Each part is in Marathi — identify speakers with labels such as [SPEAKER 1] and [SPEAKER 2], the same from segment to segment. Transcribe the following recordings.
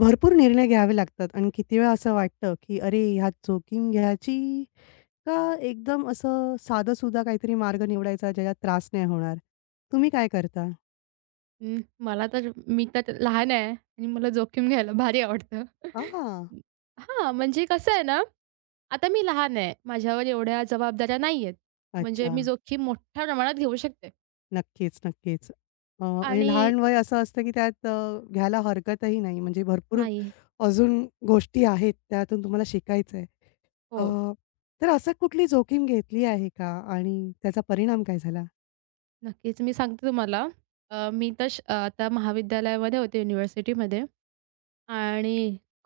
[SPEAKER 1] भरपूर निर्णय घ्यावे लागतात आणि किती वेळा असं वाटतं, की अरे ह्यात जोखीम घ्यायची का, एकदम असं साधंसुधा काहीतरी मार्ग निवडायचा ज्याच्यात त्रास नाही होणार. तुम्ही काय करता?
[SPEAKER 2] मला तर मी तर ते- लहान आहे आणि मला जोखीम घ्यायला भारी आवडतं.
[SPEAKER 1] आह!
[SPEAKER 2] हां, म्हणजे कसं आहे ना, आता मी लहान आहे. माझ्यावर एवढ्या जबाबदाऱ्या नाही आहेत. म्हणजे
[SPEAKER 1] अच्छा.
[SPEAKER 2] मी जोखीम मोठ्या प्रमाणात घेऊ शकते
[SPEAKER 1] नक्कीच, नक्कीच. आणि
[SPEAKER 2] आणि
[SPEAKER 1] लहान वय असं असतं, की त्यात घ्यायला हरकतही नाही. म्हणजे भरपूर
[SPEAKER 2] नाही
[SPEAKER 1] अजून गोष्टी आहेत त्यातून तुम्हाला शिकायचं आहे.
[SPEAKER 2] हो,
[SPEAKER 1] अ, तर असं कुठली जोखीम घेतली आहे का आणि त्याचा परिणाम काय झाला?
[SPEAKER 2] नक्कीच मी सांगते तुम्हाला. मी तर श अ, आता महाविद्यालयामध्ये होते युनिव्हर्सिटीमध्ये आणि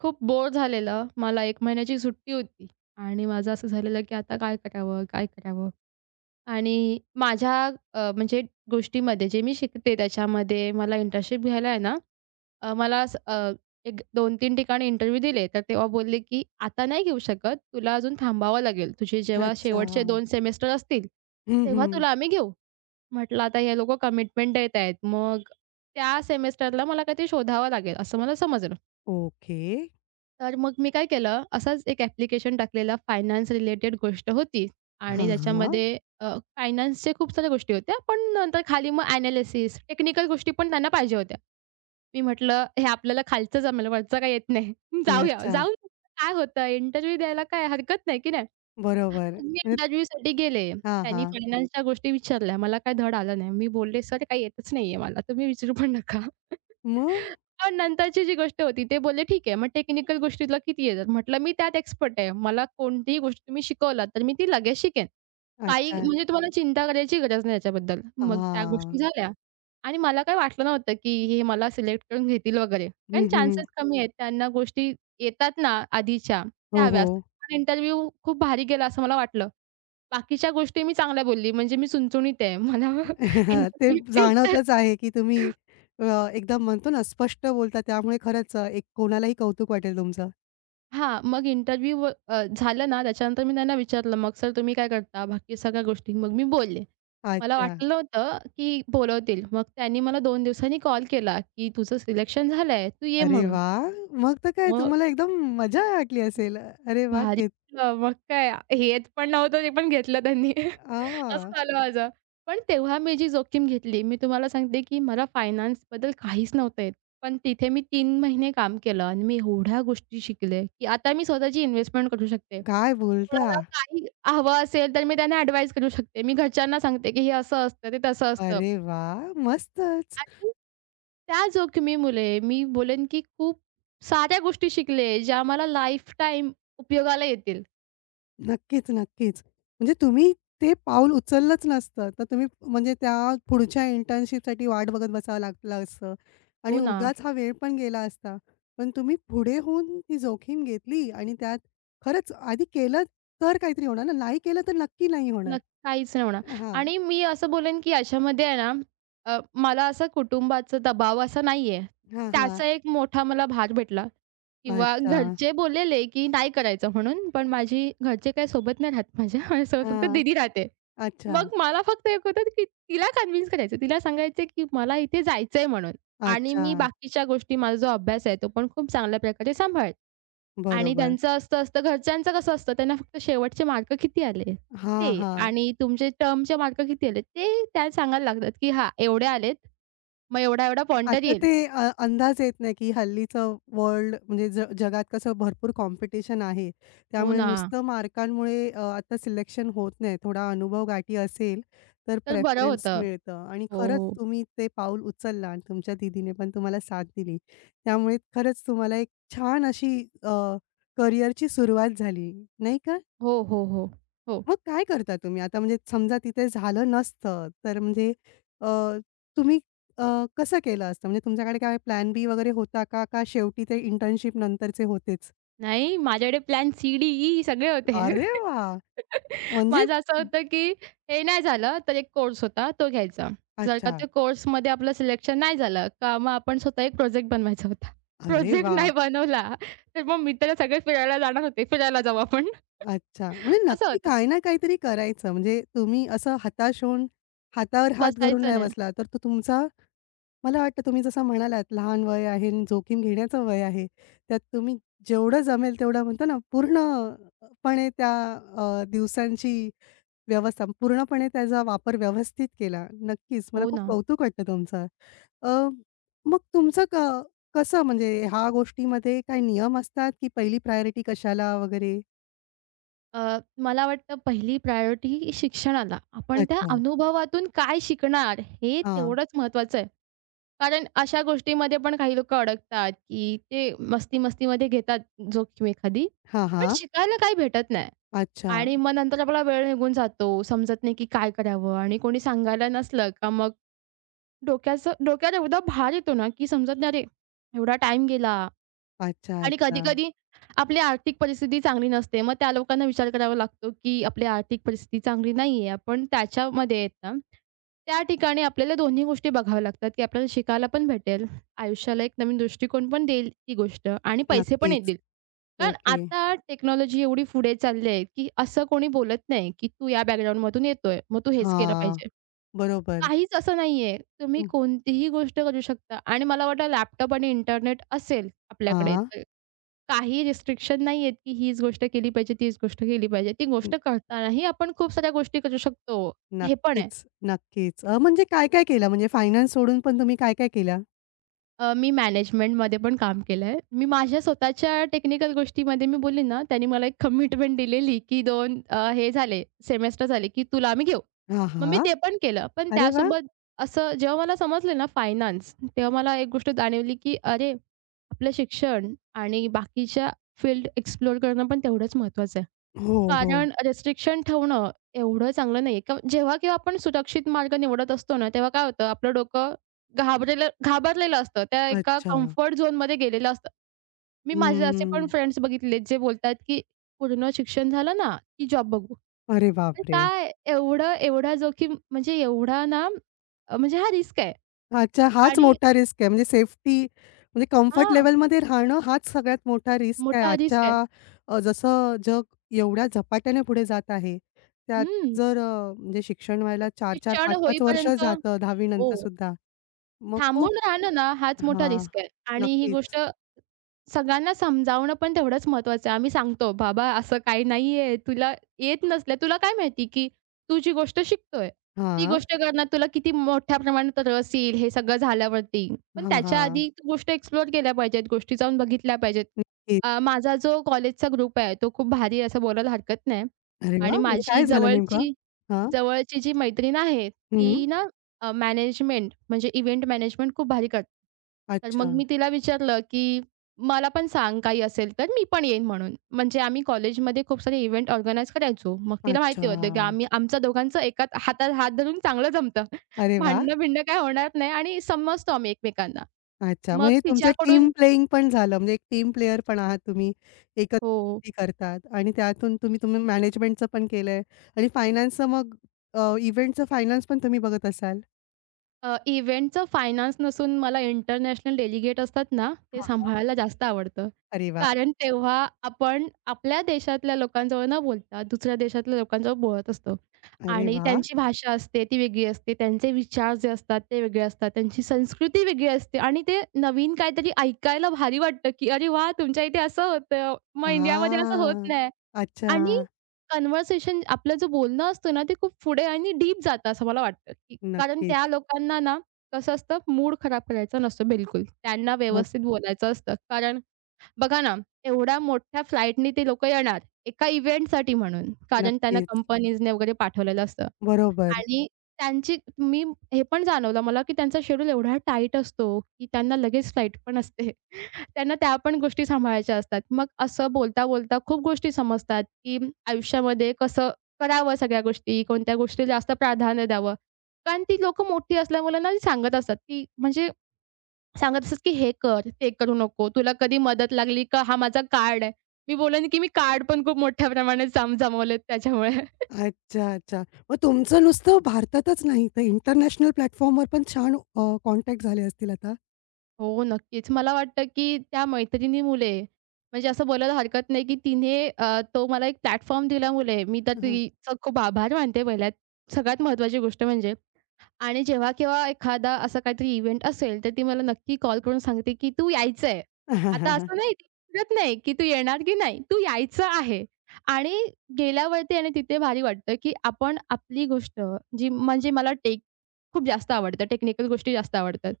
[SPEAKER 2] खूप बोर झालेलं. मला 1 महिन्याची सुट्टी होती आणि माझं असं झालेलं की आता काय करावं? काय करावं? आणि माझ्या म्हणजे गोष्टीमध्ये जे मी शिकते त्याच्यामध्ये मला इंटर्नशिप घ्यायला आहे ना, अ, मला स अ, एक दोन तीन ठिकाणी इंटरव्ह्यू दिले. तर तेव्हा बोलले, की "आता नाही घेऊ शकत. तुला अजून थांबावं लागेल. तुझे जेव्हा
[SPEAKER 1] अच्छा.
[SPEAKER 2] शेवटचे दोन सेमेस्टर असतील,
[SPEAKER 1] हं,
[SPEAKER 2] तेव्हा
[SPEAKER 1] हं.
[SPEAKER 2] तुला आम्ही घेऊ." म्हटलं आता हे लोकं कमिटमेंट देत आहेत. मग त्या सेमेस्टरला मला काहीतरी शोधावं लागेल असं मला समजलं.
[SPEAKER 1] ओके.
[SPEAKER 2] तर मग मी काय केलं, असाच एक ॲप्लिकेशन टाकलेला फायनान्स रिलेटेड गोष्ट होती आणि
[SPEAKER 1] हां, हां.
[SPEAKER 2] त्याच्यामध्ये फायनान्सच्या खूप साऱ्या गोष्टी होत्या. पण नंतर खाली मग एनालिसिस, टेक्निकल गोष्टी पण त्यांना पाहिजे होत्या. मी म्हटलं, "हे आपल्याला खालचं जमेल, वरचं काही येत नाही. जाऊया,
[SPEAKER 1] अच्छा.
[SPEAKER 2] जाऊन काय होतं, इंटरव्ह्यू द्यायला काय हरकत नाही, की नाही?"
[SPEAKER 1] बरोबर.
[SPEAKER 2] मग मी
[SPEAKER 1] म्हणजे
[SPEAKER 2] इंटरव्ह्यूसाठी गेले.
[SPEAKER 1] हां,
[SPEAKER 2] त्यांनी
[SPEAKER 1] हां.
[SPEAKER 2] फायनान्सच्या गोष्टी विचारल्या. मला काही धड आलं नाही. मी बोलले, "सर काही येतच नाहीये मला. तुम्ही विचारू पण नका."
[SPEAKER 1] मग?
[SPEAKER 2] पण नंतरची जी गोष्ट होती ते बोलले, "ठीक आहे. मग टेक्निकल गोष्टी तुला किती येतात?" म्हटलं, "मी त्यात एक्सपर्ट आहे. मला कोणतीही गोष्ट तुम्ही शिकवलात तर मी ती लगेच शिकेन. काही
[SPEAKER 1] अच्छा.
[SPEAKER 2] म्हणजे तुम्हाला चिंता करायची गरज नाही याच्याबद्दल." मग त्या
[SPEAKER 1] हां.
[SPEAKER 2] गोष्टी झाल्या आणि मला काही वाटलं नव्हतं, की हे मला सिलेक्ट करून घेतील वगैरे. कारण
[SPEAKER 1] हं, हं.
[SPEAKER 2] चान्सेस कमी आहेत. त्यांना गोष्टी येतात ना आधीच्या, त्या
[SPEAKER 1] हो,
[SPEAKER 2] हव्या
[SPEAKER 1] हो.
[SPEAKER 2] पण इंटरव्ह्यू खूप भारी गेला असं मला वाटलं. बाकीच्या गोष्टी मी चांगल्या बोलली म्हणजे मी चुणचुणीत आहे. मला
[SPEAKER 1] ते
[SPEAKER 2] इंटरव्ह्यू
[SPEAKER 1] जाणवतच आहे, की तुम्ही अ, एकदम म्हणतो ना, स्पष्ट बोलता. त्यामुळे खरंच एक कोणालाही कौतुक वाटेल तुमचं.
[SPEAKER 2] हां, झालं ना त्याच्यानंतर मी त्यांना विचारलं, "मग सर तुम्ही काय करता?" बाकी सगळ्या गोष्टी मग मी बोलले. मला
[SPEAKER 1] अच्छा.
[SPEAKER 2] वाटलं होतं, की बोलवतील. मग त्यांनी मला 2 दिवसांनी कॉल केला, की "तुझं सिलेक्शन झालंय, तू ये"
[SPEAKER 1] अरे
[SPEAKER 2] म्हणून.
[SPEAKER 1] वाह! मग तर काय
[SPEAKER 2] मग
[SPEAKER 1] तुम्हाला एकदम मजा वाटली असेल. अरे वाह!
[SPEAKER 2] भारी
[SPEAKER 1] घेत
[SPEAKER 2] अ, मग काय हेच पण नव्हतं ते पण घेतलं त्यांनी.
[SPEAKER 1] आ,
[SPEAKER 2] असं झालं माझं. पण तेव्हा मी जी जोखीम घेतली, मी तुम्हाला सांगते की मला फायनान्सबद्दल काहीच नव्हतं येत. पण तिथे मी तीन महिने काम केलं आणि मी एवढ्या गोष्टी शिकले, की आता मी स्वतःची इन्व्हेस्टमेंट करू शकते.
[SPEAKER 1] काय बोलता?
[SPEAKER 2] कोणाला काही हवं असेल तर मी त्यांना ॲडवाईस करू शकते. मी घरच्यांना सांगते, की हे असं असतं, ते तसं असतं.
[SPEAKER 1] अरे वाह! मस्तच.
[SPEAKER 2] आणि त्या जोखमीमुळे मी बोलेन की खूप साऱ्या गोष्टी शिकले, ज्या मला लाईफटाईम उपयोगाला येतील.
[SPEAKER 1] नक्कीच, नक्कीच. म्हणजे तुम्ही ते पाऊल उचललंच नसतं, तर तुम्ही म्हणजे त्या पुढच्या इंटर्नशिपसाठी वाट बघत बसावं लागलं असतं
[SPEAKER 2] हो
[SPEAKER 1] आणि
[SPEAKER 2] ना.
[SPEAKER 1] उगाच हा वेळ पण गेला असता. पण तुम्ही पुढे होऊन ती जोखीम घेतली आणि त्यात खरंच आधी केलं तर काहीतरी होणार ना, नाही केलं तर नक्की नाही होणार.
[SPEAKER 2] नक्की, काहीच नाही होणार
[SPEAKER 1] हां,
[SPEAKER 2] आणि मी असं बोलेन, की याच्यामध्ये आहे ना, मला असं कुटुंबाचा दबाव असा नाहीये.
[SPEAKER 1] हां, हां.
[SPEAKER 2] त्याचा एक मोठा मला भाग भेटला किंवा
[SPEAKER 1] अच्छा.
[SPEAKER 2] घरचे बोललेले, की नाही करायचं म्हणून, पण माझी घरचे काही सोबत नाही राहत माझ्या. माझ्यासोबत फक्त
[SPEAKER 1] हां.
[SPEAKER 2] दीदी राहते.
[SPEAKER 1] अच्छा,
[SPEAKER 2] मग मला फक्त एक होतं, की तिला कन्विन्स करायचं. तिला सांगायचं, की मला इथे जायचंय म्हणून आणि
[SPEAKER 1] अच्छा.
[SPEAKER 2] मी बाकीच्या गोष्टी माझा जो अभ्यास आहे, तो पण खूप चांगल्या प्रकारे सांभाळेल. आणि
[SPEAKER 1] बरोबर.
[SPEAKER 2] त्यांचं असतं असतं घरच्यांचं कसं असतं, त्यांना फक्त शेवटचे मार्क किती आले?
[SPEAKER 1] हां,
[SPEAKER 2] ते
[SPEAKER 1] हां.
[SPEAKER 2] आणि तुमचे टर्मचे मार्क किती आले ते त्या सांगायला लागतात, की हां, एवढे आलेत. मग एवढा-एवढा पॉइंटर
[SPEAKER 1] आता
[SPEAKER 2] येईल.
[SPEAKER 1] ते अंदाज येत नाही, की हल्लीचं वर्ल्ड म्हणजे जगात कसं भरपूर कॉम्पिटिशन आहे.
[SPEAKER 2] हो
[SPEAKER 1] त्यामुळे
[SPEAKER 2] ना,
[SPEAKER 1] नुसतं मार्कांमुळे आता सिलेक्शन होत नाही. थोडा अनुभव गाठी असेल, तर
[SPEAKER 2] तर बरं
[SPEAKER 1] प्रेफरन्स
[SPEAKER 2] होतं.
[SPEAKER 1] मिळतं आणि
[SPEAKER 2] हो,
[SPEAKER 1] खरंच
[SPEAKER 2] हो.
[SPEAKER 1] तुम्ही ते पाऊल उचलला आणि तुमच्या दीदीने पण तुम्हाला साथ दिली. त्यामुळे खरंच तुम्हाला एक छान अशी अ, करिअरची सुरुवात झाली, नाही का?
[SPEAKER 2] हो, हो, हो. हो.
[SPEAKER 1] मग काय करता तुम्ही? आता म्हणजे समजा तिथे झालं नसतं, तर म्हणजे अ, तुम्ही अ, कसं केलं असतं? म्हणजे तुमच्याकडे काय प्लॅन बी वगैरे होता का? का शेवटी ते इंटर्नशिप नंतरचे होतेच?
[SPEAKER 2] नाही, माझ्याकडे प्लॅन सी, डी, ई सगळे होते.
[SPEAKER 1] अरे वाह! म्हणजे
[SPEAKER 2] माझं असं होतं, की हे नाही झालं, तर एक कोर्स होता तो घ्यायचा. जर का
[SPEAKER 1] अच्छा.
[SPEAKER 2] त्या कोर्समध्ये आपलं सिलेक्शन नाही झालं का मग आपण स्वतः एक प्रोजेक्ट बनवायचा होता.
[SPEAKER 1] अरे
[SPEAKER 2] प्रोजेक्ट
[SPEAKER 1] वाह!
[SPEAKER 2] नाही बनवला, तर मग मित्र सगळे फिरायला जाणार होते. फिरायला जाऊ आपण.
[SPEAKER 1] अच्छा. म्हणजे
[SPEAKER 2] असं
[SPEAKER 1] नक्की
[SPEAKER 2] होतं.
[SPEAKER 1] काही ना काहीतरी करायचं. म्हणजे तुम्ही असं हताश होऊन हातावर हात घालून
[SPEAKER 2] बसायचं
[SPEAKER 1] नाही
[SPEAKER 2] नाही.
[SPEAKER 1] बसला, तर तो तुमचा मला वाटतं तुम्ही जसं म्हणालात, लहान वय आहे आणि जोखीम घेण्याचं वय आहे. त्यात तुम्ही जेवढं जमेल तेवढं म्हणतो ना, पूर्णपणे त्या दिवसांची व्यवस्था पूर्णपणे त्याचा वापर व्यवस्थित केला. नक्कीच मला
[SPEAKER 2] हो
[SPEAKER 1] खूप
[SPEAKER 2] ना.
[SPEAKER 1] कौतुक वाटतं तुमचं. अ, मग तुमचं कसं म्हणजे ह्या गोष्टीमध्ये काही नियम असतात, की पहिली प्रायोरिटी कशाला वगैरे?
[SPEAKER 2] अ, मला वाटतं पहिली प्रायोरिटी ही शिक्षणाला. आपण त्या
[SPEAKER 1] अच्छा.
[SPEAKER 2] अनुभवातून काय शिकणार हे
[SPEAKER 1] हां.
[SPEAKER 2] तेवढंच महत्त्वाचं आहे. कारण अशा गोष्टीमध्ये पण काही लोकं अडकतात, की ते मस्ती-मस्तीमध्ये घेतात जोखीम एखादी,
[SPEAKER 1] हां,
[SPEAKER 2] पण
[SPEAKER 1] हां.
[SPEAKER 2] शिकायला काही भेटत नाही.
[SPEAKER 1] अच्छा,
[SPEAKER 2] आणि मग नंतर आपला वेळ निघून जातो, समजत नाही की काय करावं आणि कोणी सांगायला नसलं का मग डोक्याचं डोक्याला एवढा भार येतो ना, की समजत नाही, "अरे, एवढा टाईम गेला."
[SPEAKER 1] अच्छा,
[SPEAKER 2] आणि
[SPEAKER 1] अच्छा.
[SPEAKER 2] कधी-कधी आपली आर्थिक परिस्थिती चांगली नसते. मग त्या लोकांना विचार करावा लागतो, की आपली आर्थिक परिस्थिती चांगली नाहीये. आपण त्याच्यामध्ये आहेत ना, त्या ठिकाणी आपल्याला दोन्ही गोष्टी बघाव्या लागतात, की आपल्याला शिकायला पण भेटेल. आयुष्याला एक नवीन दृष्टिकोन पण देईल ती गोष्ट आणि पैसे पण
[SPEAKER 1] नक्कीच.
[SPEAKER 2] येतील. कारण
[SPEAKER 1] ओके.
[SPEAKER 2] आता टेक्नॉलॉजी एवढी पुढे चालली आहे, की असं कोणी बोलत नाही, की "तू या बॅकग्राऊंडमधून येतोय, मग तू हेच केलं
[SPEAKER 1] हां.
[SPEAKER 2] पाहिजे."
[SPEAKER 1] बरोबर.
[SPEAKER 2] काहीच असं नाहीये. तुम्ही कोणतीही गोष्ट करू शकता आणि मला वाटतं लॅपटॉप आणि इंटरनेट असेल आपल्याकडे
[SPEAKER 1] हां.
[SPEAKER 2] तर काही रिस्ट्रिक्शन नाहीयेत, की हीच गोष्ट केली पाहिजे, तीच गोष्ट केली पाहिजे. ती
[SPEAKER 1] न
[SPEAKER 2] गोष्ट करतानाही आपण खूप साऱ्या गोष्टी करू शकतो. हे पण आहे.
[SPEAKER 1] नक्कीच, नक्कीच. म्हणजे काय-काय केलं? म्हणजे फायनान्स सोडून पण तुम्ही काय-काय केलं?
[SPEAKER 2] मी मॅनेजमेंटमध्ये पण काम केलंय. मी माझ्या स्वतःच्या टेक्निकल गोष्टीमध्ये मी बोलीन ना, त्यांनी मला एक कमिटमेंट दिलेली, की 2 अ, हे झाले सेमेस्टर झाले, की तुला आम्ही घेऊ.
[SPEAKER 1] हां,
[SPEAKER 2] मग मी
[SPEAKER 1] हां.
[SPEAKER 2] ते पण केलं. पण
[SPEAKER 1] अरे वाह!
[SPEAKER 2] त्यासोबत असं जेव्हा मला समजलं ना फायनान्स, तेव्हा मला एक गोष्ट जाणवली, की अरे, आपलं शिक्षण आणि बाकीच्या फील्ड एक्सप्लोर करणं पण तेवढंच महत्त्वाचं आहे.
[SPEAKER 1] हो, हो.
[SPEAKER 2] कारण रिस्ट्रिक्शन ठेवणं एवढं चांगलं नाहीये. का जेव्हा केव्हा आपण सुरक्षित मार्ग निवडत असतो ना, तेव्हा काय होतं आपलं डोकं घाबरलेलं घाबरलेलं असतं. त्या एका
[SPEAKER 1] अच्छा.
[SPEAKER 2] कम्फर्ट झोनमध्ये गेलेलं असतं. मी माझे असे पण
[SPEAKER 1] हम्म.
[SPEAKER 2] फ्रेंड्स बघितलेत, जे बोलतात, की पूर्ण शिक्षण झालं ना, की जॉब बघू.
[SPEAKER 1] अरे
[SPEAKER 2] अरे
[SPEAKER 1] बापरे!
[SPEAKER 2] काय एवढं एवढा जोखीम म्हणजे एवढा ना अ, म्हणजे हा रिस्क आहे
[SPEAKER 1] अच्छा, हाच
[SPEAKER 2] आणि
[SPEAKER 1] मोठा रिस्क आहे. म्हणजे सेफ्टी म्हणजे कम्फर्ट
[SPEAKER 2] हां,
[SPEAKER 1] लेव्हलमध्ये राहणं हाच सगळ्यात मोठा रिस्क आहे.
[SPEAKER 2] मोठा रिस्क
[SPEAKER 1] आजच्या
[SPEAKER 2] आहे.
[SPEAKER 1] जसं जग एवढ्या झपाट्याने पुढे जात आहे, त्यात
[SPEAKER 2] हं.
[SPEAKER 1] जर म्हणजे शिक्षण व्हायला 4-4,
[SPEAKER 2] शिक्षण
[SPEAKER 1] 5-5 वर्ष
[SPEAKER 2] होईपर्यंत
[SPEAKER 1] जातं
[SPEAKER 2] हो.
[SPEAKER 1] 10वी नंतर सुद्धा. मग खूप
[SPEAKER 2] थांबून राहणं ना हाच मोठा
[SPEAKER 1] हां.
[SPEAKER 2] रिस्क आहे आणि ही गोष्ट
[SPEAKER 1] नक्कीच.
[SPEAKER 2] सगळ्यांना समजावणं पण तेवढंच महत्त्वाचं आहे. आम्ही सांगतो, "बाबा असं काही नाहीये. तुला येत नसलं तुला काय माहिती, की तू जी गोष्ट शिकतोय, ती
[SPEAKER 1] हां.
[SPEAKER 2] गोष्ट करण्यात तुला किती मोठ्या प्रमाणात रस येईल हे सगळं झाल्यावरती." पण
[SPEAKER 1] हां,
[SPEAKER 2] त्याच्या
[SPEAKER 1] हां.
[SPEAKER 2] आधी तू गोष्ट एक्सप्लोर केल्या पाहिजेत, गोष्टी जाऊन बघितल्या पाहिजेत.
[SPEAKER 1] नक्कीच.
[SPEAKER 2] माझा जो कॉलेजचा ग्रुप आहे तो खूप भारी आहे असं बोलायला हरकत नाही
[SPEAKER 1] अरे
[SPEAKER 2] आणि
[SPEAKER 1] वाह! म्हणजे
[SPEAKER 2] माझी
[SPEAKER 1] काय झालं नेमकं?
[SPEAKER 2] जवळची
[SPEAKER 1] हां.
[SPEAKER 2] जवळची जी मैत्रीण आहे,
[SPEAKER 1] हं.
[SPEAKER 2] ती ना मॅनेजमेंट म्हणजे इव्हेंट मॅनेजमेंट खूप भारी करते. तर
[SPEAKER 1] अच्छा,
[SPEAKER 2] मग मी तिला विचारलं, की मला पण सांग काही असेल तर, मी पण येईन म्हणून. म्हणजे आम्ही कॉलेजमध्ये खूप सारे इव्हेंट ऑर्गनाइज करायचो. मग तिला माहिती होतं, की
[SPEAKER 1] अच्छा.
[SPEAKER 2] आम्ही आमचं दोघांचं एकाच हातात हात धरून चांगलं जमतं.
[SPEAKER 1] अरे वाह!
[SPEAKER 2] भांडणं-भिंडणं काही होणार नाही आणि समजतो आम्ही एकमेकांना.
[SPEAKER 1] अच्छा. मग
[SPEAKER 2] मग
[SPEAKER 1] हे तुमचं टीम
[SPEAKER 2] तिच्याकडून
[SPEAKER 1] प्लेइंग पण झालं. म्हणजे एक टीम प्लेयर पण आहात तुम्ही. एकत्र
[SPEAKER 2] हो.
[SPEAKER 1] गोष्टी करतात आणि त्यातून तुम्ही तुम्ही मॅनेजमेंटचं पण केलंय आणि फायनान्सचं मग इव्हेंटचं फायनान्स पण तुम्ही बघत असाल?
[SPEAKER 2] इव्हेंटचं फायनान्स नसून मला इंटरनॅशनल डेलिगेट असतात ना, ते
[SPEAKER 1] हां, हां.
[SPEAKER 2] सांभाळायला जास्त आवडतं.
[SPEAKER 1] अरे वाह!
[SPEAKER 2] कारण तेव्हा आपण आपल्या देशातल्या लोकांजवळ न बोलता दुसऱ्या देशातल्या लोकांजवळ बोलत असतो
[SPEAKER 1] अरे
[SPEAKER 2] आणि
[SPEAKER 1] वाह!
[SPEAKER 2] त्यांची भाषा असते ती वेगळी असते. त्यांचे विचार जे असतात ते वेगळे असतात. त्यांची संस्कृती वेगळी असते आणि ते नवीन काहीतरी ऐकायला भारी वाटतं, की "अरे वाह! तुमच्या इथे असं होतं. मग इंडियामध्ये असं होत
[SPEAKER 1] हां.
[SPEAKER 2] नाही."
[SPEAKER 1] अच्छा.
[SPEAKER 2] आणि कन्व्हर्सेशन आपलं जो बोलणं असतं ना, ते खूप पुढे आणि डीप जातं असं मला वाटतं, की कारण
[SPEAKER 1] नक्कीच.
[SPEAKER 2] त्या लोकांना ना कसं असतं मूड खराब करायचा नसतो बिलकुल. त्यांना
[SPEAKER 1] नक्क
[SPEAKER 2] व्यवस्थित बोलायचं असतं. कारण बघा ना, एवढ्या मोठ्या फ्लाइटनी ते लोकं येणार एका इव्हेंटसाठी म्हणून. कारण त्यांना
[SPEAKER 1] नक्कीच.
[SPEAKER 2] कंपनीजने वगैरे पाठवलेलं असतं.
[SPEAKER 1] बरोबर.
[SPEAKER 2] आणि त्यांची मी हे पण जाणवलं मला, की त्यांचा शेड्यूल एवढा टाईट असतो, की त्यांना लगेच फ्लाइट पण असते. त्यांना त्या पण गोष्टी सांभाळायच्या असतात. मग असं बोलता-बोलता खूप गोष्टी समजतात, की आयुष्यामध्ये कसं करावं सगळ्या गोष्टी, कोणत्या गोष्टीला जास्त प्राधान्य द्यावं. कारण ती लोकं मोठी असल्यामुळे ना, ती सांगत असतात, की म्हणजे सांगत असतात, की "हे कर, ते करू नको. तुला कधी मदत लागली का हा माझा कार्ड आहे." मी बोलेन, की मी कार्ड पण खूप मोठ्या प्रमाणात जमवलेत त्याच्यामुळे.
[SPEAKER 1] अच्छा, अच्छा. मग तुमचं नुसतं भारतातच नाही, तर इंटरनॅशनल प्लॅटफॉर्मवर पण छान कॉन्टॅक्ट झाले असतील आता?
[SPEAKER 2] हो, नक्कीच. मला वाटतं, की त्या मैत्रिणी मुले म्हणजे असं बोलायला हरकत नाही, की तो मला एक प्लॅटफॉर्म दिल्यामुळे मी तर
[SPEAKER 1] हां.
[SPEAKER 2] तिचं खूप आभार मानते पहिल्यात. सगळ्यात महत्त्वाची गोष्ट म्हणजे. आणि जेव्हा केव्हा एखादा असा काहीतरी इव्हेंट असेल, तर ती मला नक्की कॉल करून सांगते, की "तू यायचंय."
[SPEAKER 1] हं,
[SPEAKER 2] आता
[SPEAKER 1] हं, हं.
[SPEAKER 2] असं नाही ती विचारत नाही, की "तू येणार की नाही?" "तू यायचं आहे." आणि गेल्यावरती आणि तिथे भारी वाटतं, की आपण आपली गोष्ट जी म्हणजे मला टेक खूप जास्त आवडतं. टेक्निकल गोष्टी जास्त आवडतात.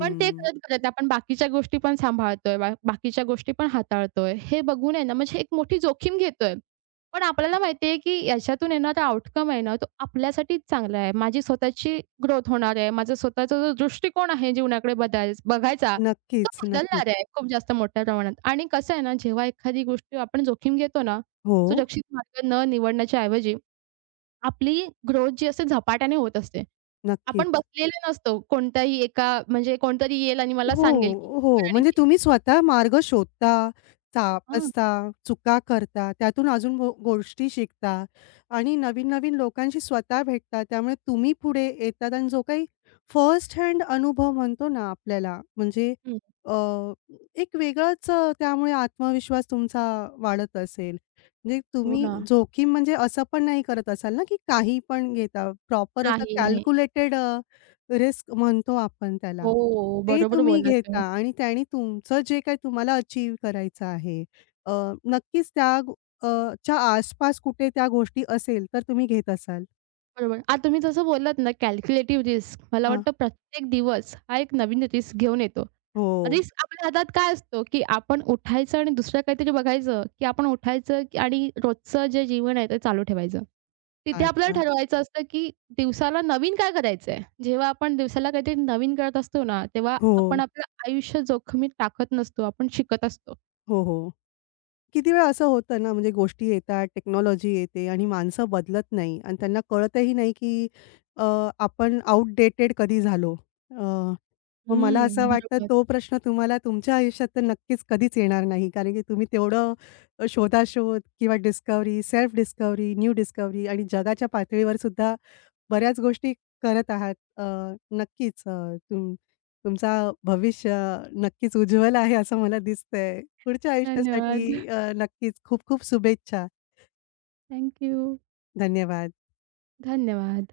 [SPEAKER 2] पण ते करत-करत आपण बाकीच्या गोष्टी पण सांभाळतोय, बाकीच्या गोष्टी पण हाताळतोय. हे बघून आहे ना, म्हणजे एक मोठी जोखीम घेतोय. पण आपल्याला माहिती आहे, की याच्यातून येणारा आउटकम आहे ना, तो आपल्यासाठीच चांगला आहे. माझी स्वतःची ग्रोथ होणार आहे. माझा स्वतःचा जो दृष्टिकोन आहे जीवनाकडे बदल बघायचा, तो
[SPEAKER 1] नक्कीच, नक्कीच.
[SPEAKER 2] बदलणार आहे खूप जास्त मोठ्या प्रमाणात. आणि कसं आहे ना, जेव्हा एखादी गोष्ट आपण जोखीम घेतो ना,
[SPEAKER 1] हो,
[SPEAKER 2] सुरक्षित मार्ग न निवडण्याच्या ऐवजी आपली ग्रोथ जी असते झपाट्याने होत असते. आपण
[SPEAKER 1] नक्कीच.
[SPEAKER 2] बसलेले नसतो कोणत्याही एका म्हणजे कोणतरी येईल आणि मला
[SPEAKER 1] हो,
[SPEAKER 2] सांगेल, की हे कर
[SPEAKER 1] हो.
[SPEAKER 2] आणि
[SPEAKER 1] म्हणजे
[SPEAKER 2] ते
[SPEAKER 1] तुम्ही स्वतः मार्ग शोधता,
[SPEAKER 2] कर. हां.
[SPEAKER 1] तापसता, चुका करता, त्यातून अजून गोष्टी शिकता आणि नवीन-नवीन लोकांशी स्वतः भेटता. त्यामुळे तुम्ही पुढे येतात आणि जो काही फर्स्ट हँड अनुभव म्हणतो ना आपल्याला, म्हणजे
[SPEAKER 2] हं.
[SPEAKER 1] अ, एक वेगळाच त्यामुळे आत्मविश्वास तुमचा वाढत असेल. म्हणजे
[SPEAKER 2] हो
[SPEAKER 1] तुम्ही
[SPEAKER 2] ना.
[SPEAKER 1] जोखीम म्हणजे असं पण नाही करत असाल ना, की काही पण घेता. प्रॉपर असं
[SPEAKER 2] नाही, नाही.
[SPEAKER 1] कॅल्क्युलेटेड रिस्क म्हणतो आपण त्याला.
[SPEAKER 2] हो,
[SPEAKER 1] ते
[SPEAKER 2] बरोबर
[SPEAKER 1] तुम्ही
[SPEAKER 2] बोललात
[SPEAKER 1] घेता
[SPEAKER 2] तुम्ही.
[SPEAKER 1] आणि त्याने तुमचं जे काही तुम्हाला अचीव्ह करायचं आहे, अ, नक्कीच त्या गो अ, च्या आसपास कुठे त्या गोष्टी असेल, तर तुम्ही घेत असाल.
[SPEAKER 2] बरोबर. आता तुम्ही जसं बोललात ना कॅल्क्युलेटिव्ह रिस्क. मला
[SPEAKER 1] हां.
[SPEAKER 2] वाटतं प्रत्येक दिवस हा एक नवीन रिस्क घेऊन येतो.
[SPEAKER 1] हो.
[SPEAKER 2] रिस्क आपल्या हातात काय असतो, की आपण उठायचं आणि दुसरं काहीतरी बघायचं, की आपण उठायचं की आणि रोजचं जे जीवन आहे ते चालू ठेवायचं. तिथे आपल्याला
[SPEAKER 1] अच्छा.
[SPEAKER 2] ठरवायचं असतं, की दिवसाला नवीन काय करायचंय? जेव्हा आपण दिवसाला काहीतरी नवीन करत असतो ना, तेव्हा
[SPEAKER 1] हो,
[SPEAKER 2] आपण आपलं आयुष्य जोखमीत टाकत नसतो. आपण शिकत असतो.
[SPEAKER 1] हो, हो. किती वेळा असं होतं ना, म्हणजे गोष्टी येतात, टेक्नॉलॉजी येते आणि माणसं बदलत नाही आणि त्यांना कळतही नाही, की अ, आपण आउटडेटेड कधी झालो. अ, मग मला असं
[SPEAKER 2] हं.
[SPEAKER 1] वाटतं
[SPEAKER 2] बरोबर.
[SPEAKER 1] तो प्रश्न तुम्हाला तुमच्या आयुष्यात तर नक्कीच कधीच येणार नाही. कारण की तुम्ही तेवढं शोधाशोध किंवा discovery, self discovery, new discovery आणि जगाच्या पातळीवर सुद्धा बऱ्याच गोष्टी करत आहात. नक्कीच तुम तुमचा भविष्य नक्कीच उज्ज्वल आहे असं मला दिसतंय. पुढच्या
[SPEAKER 2] धन्यवाद.
[SPEAKER 1] आयुष्यासाठी नक्कीच खूप खूप शुभेच्छा.
[SPEAKER 2] थँक
[SPEAKER 1] धन्यवाद.
[SPEAKER 2] धन्यवाद.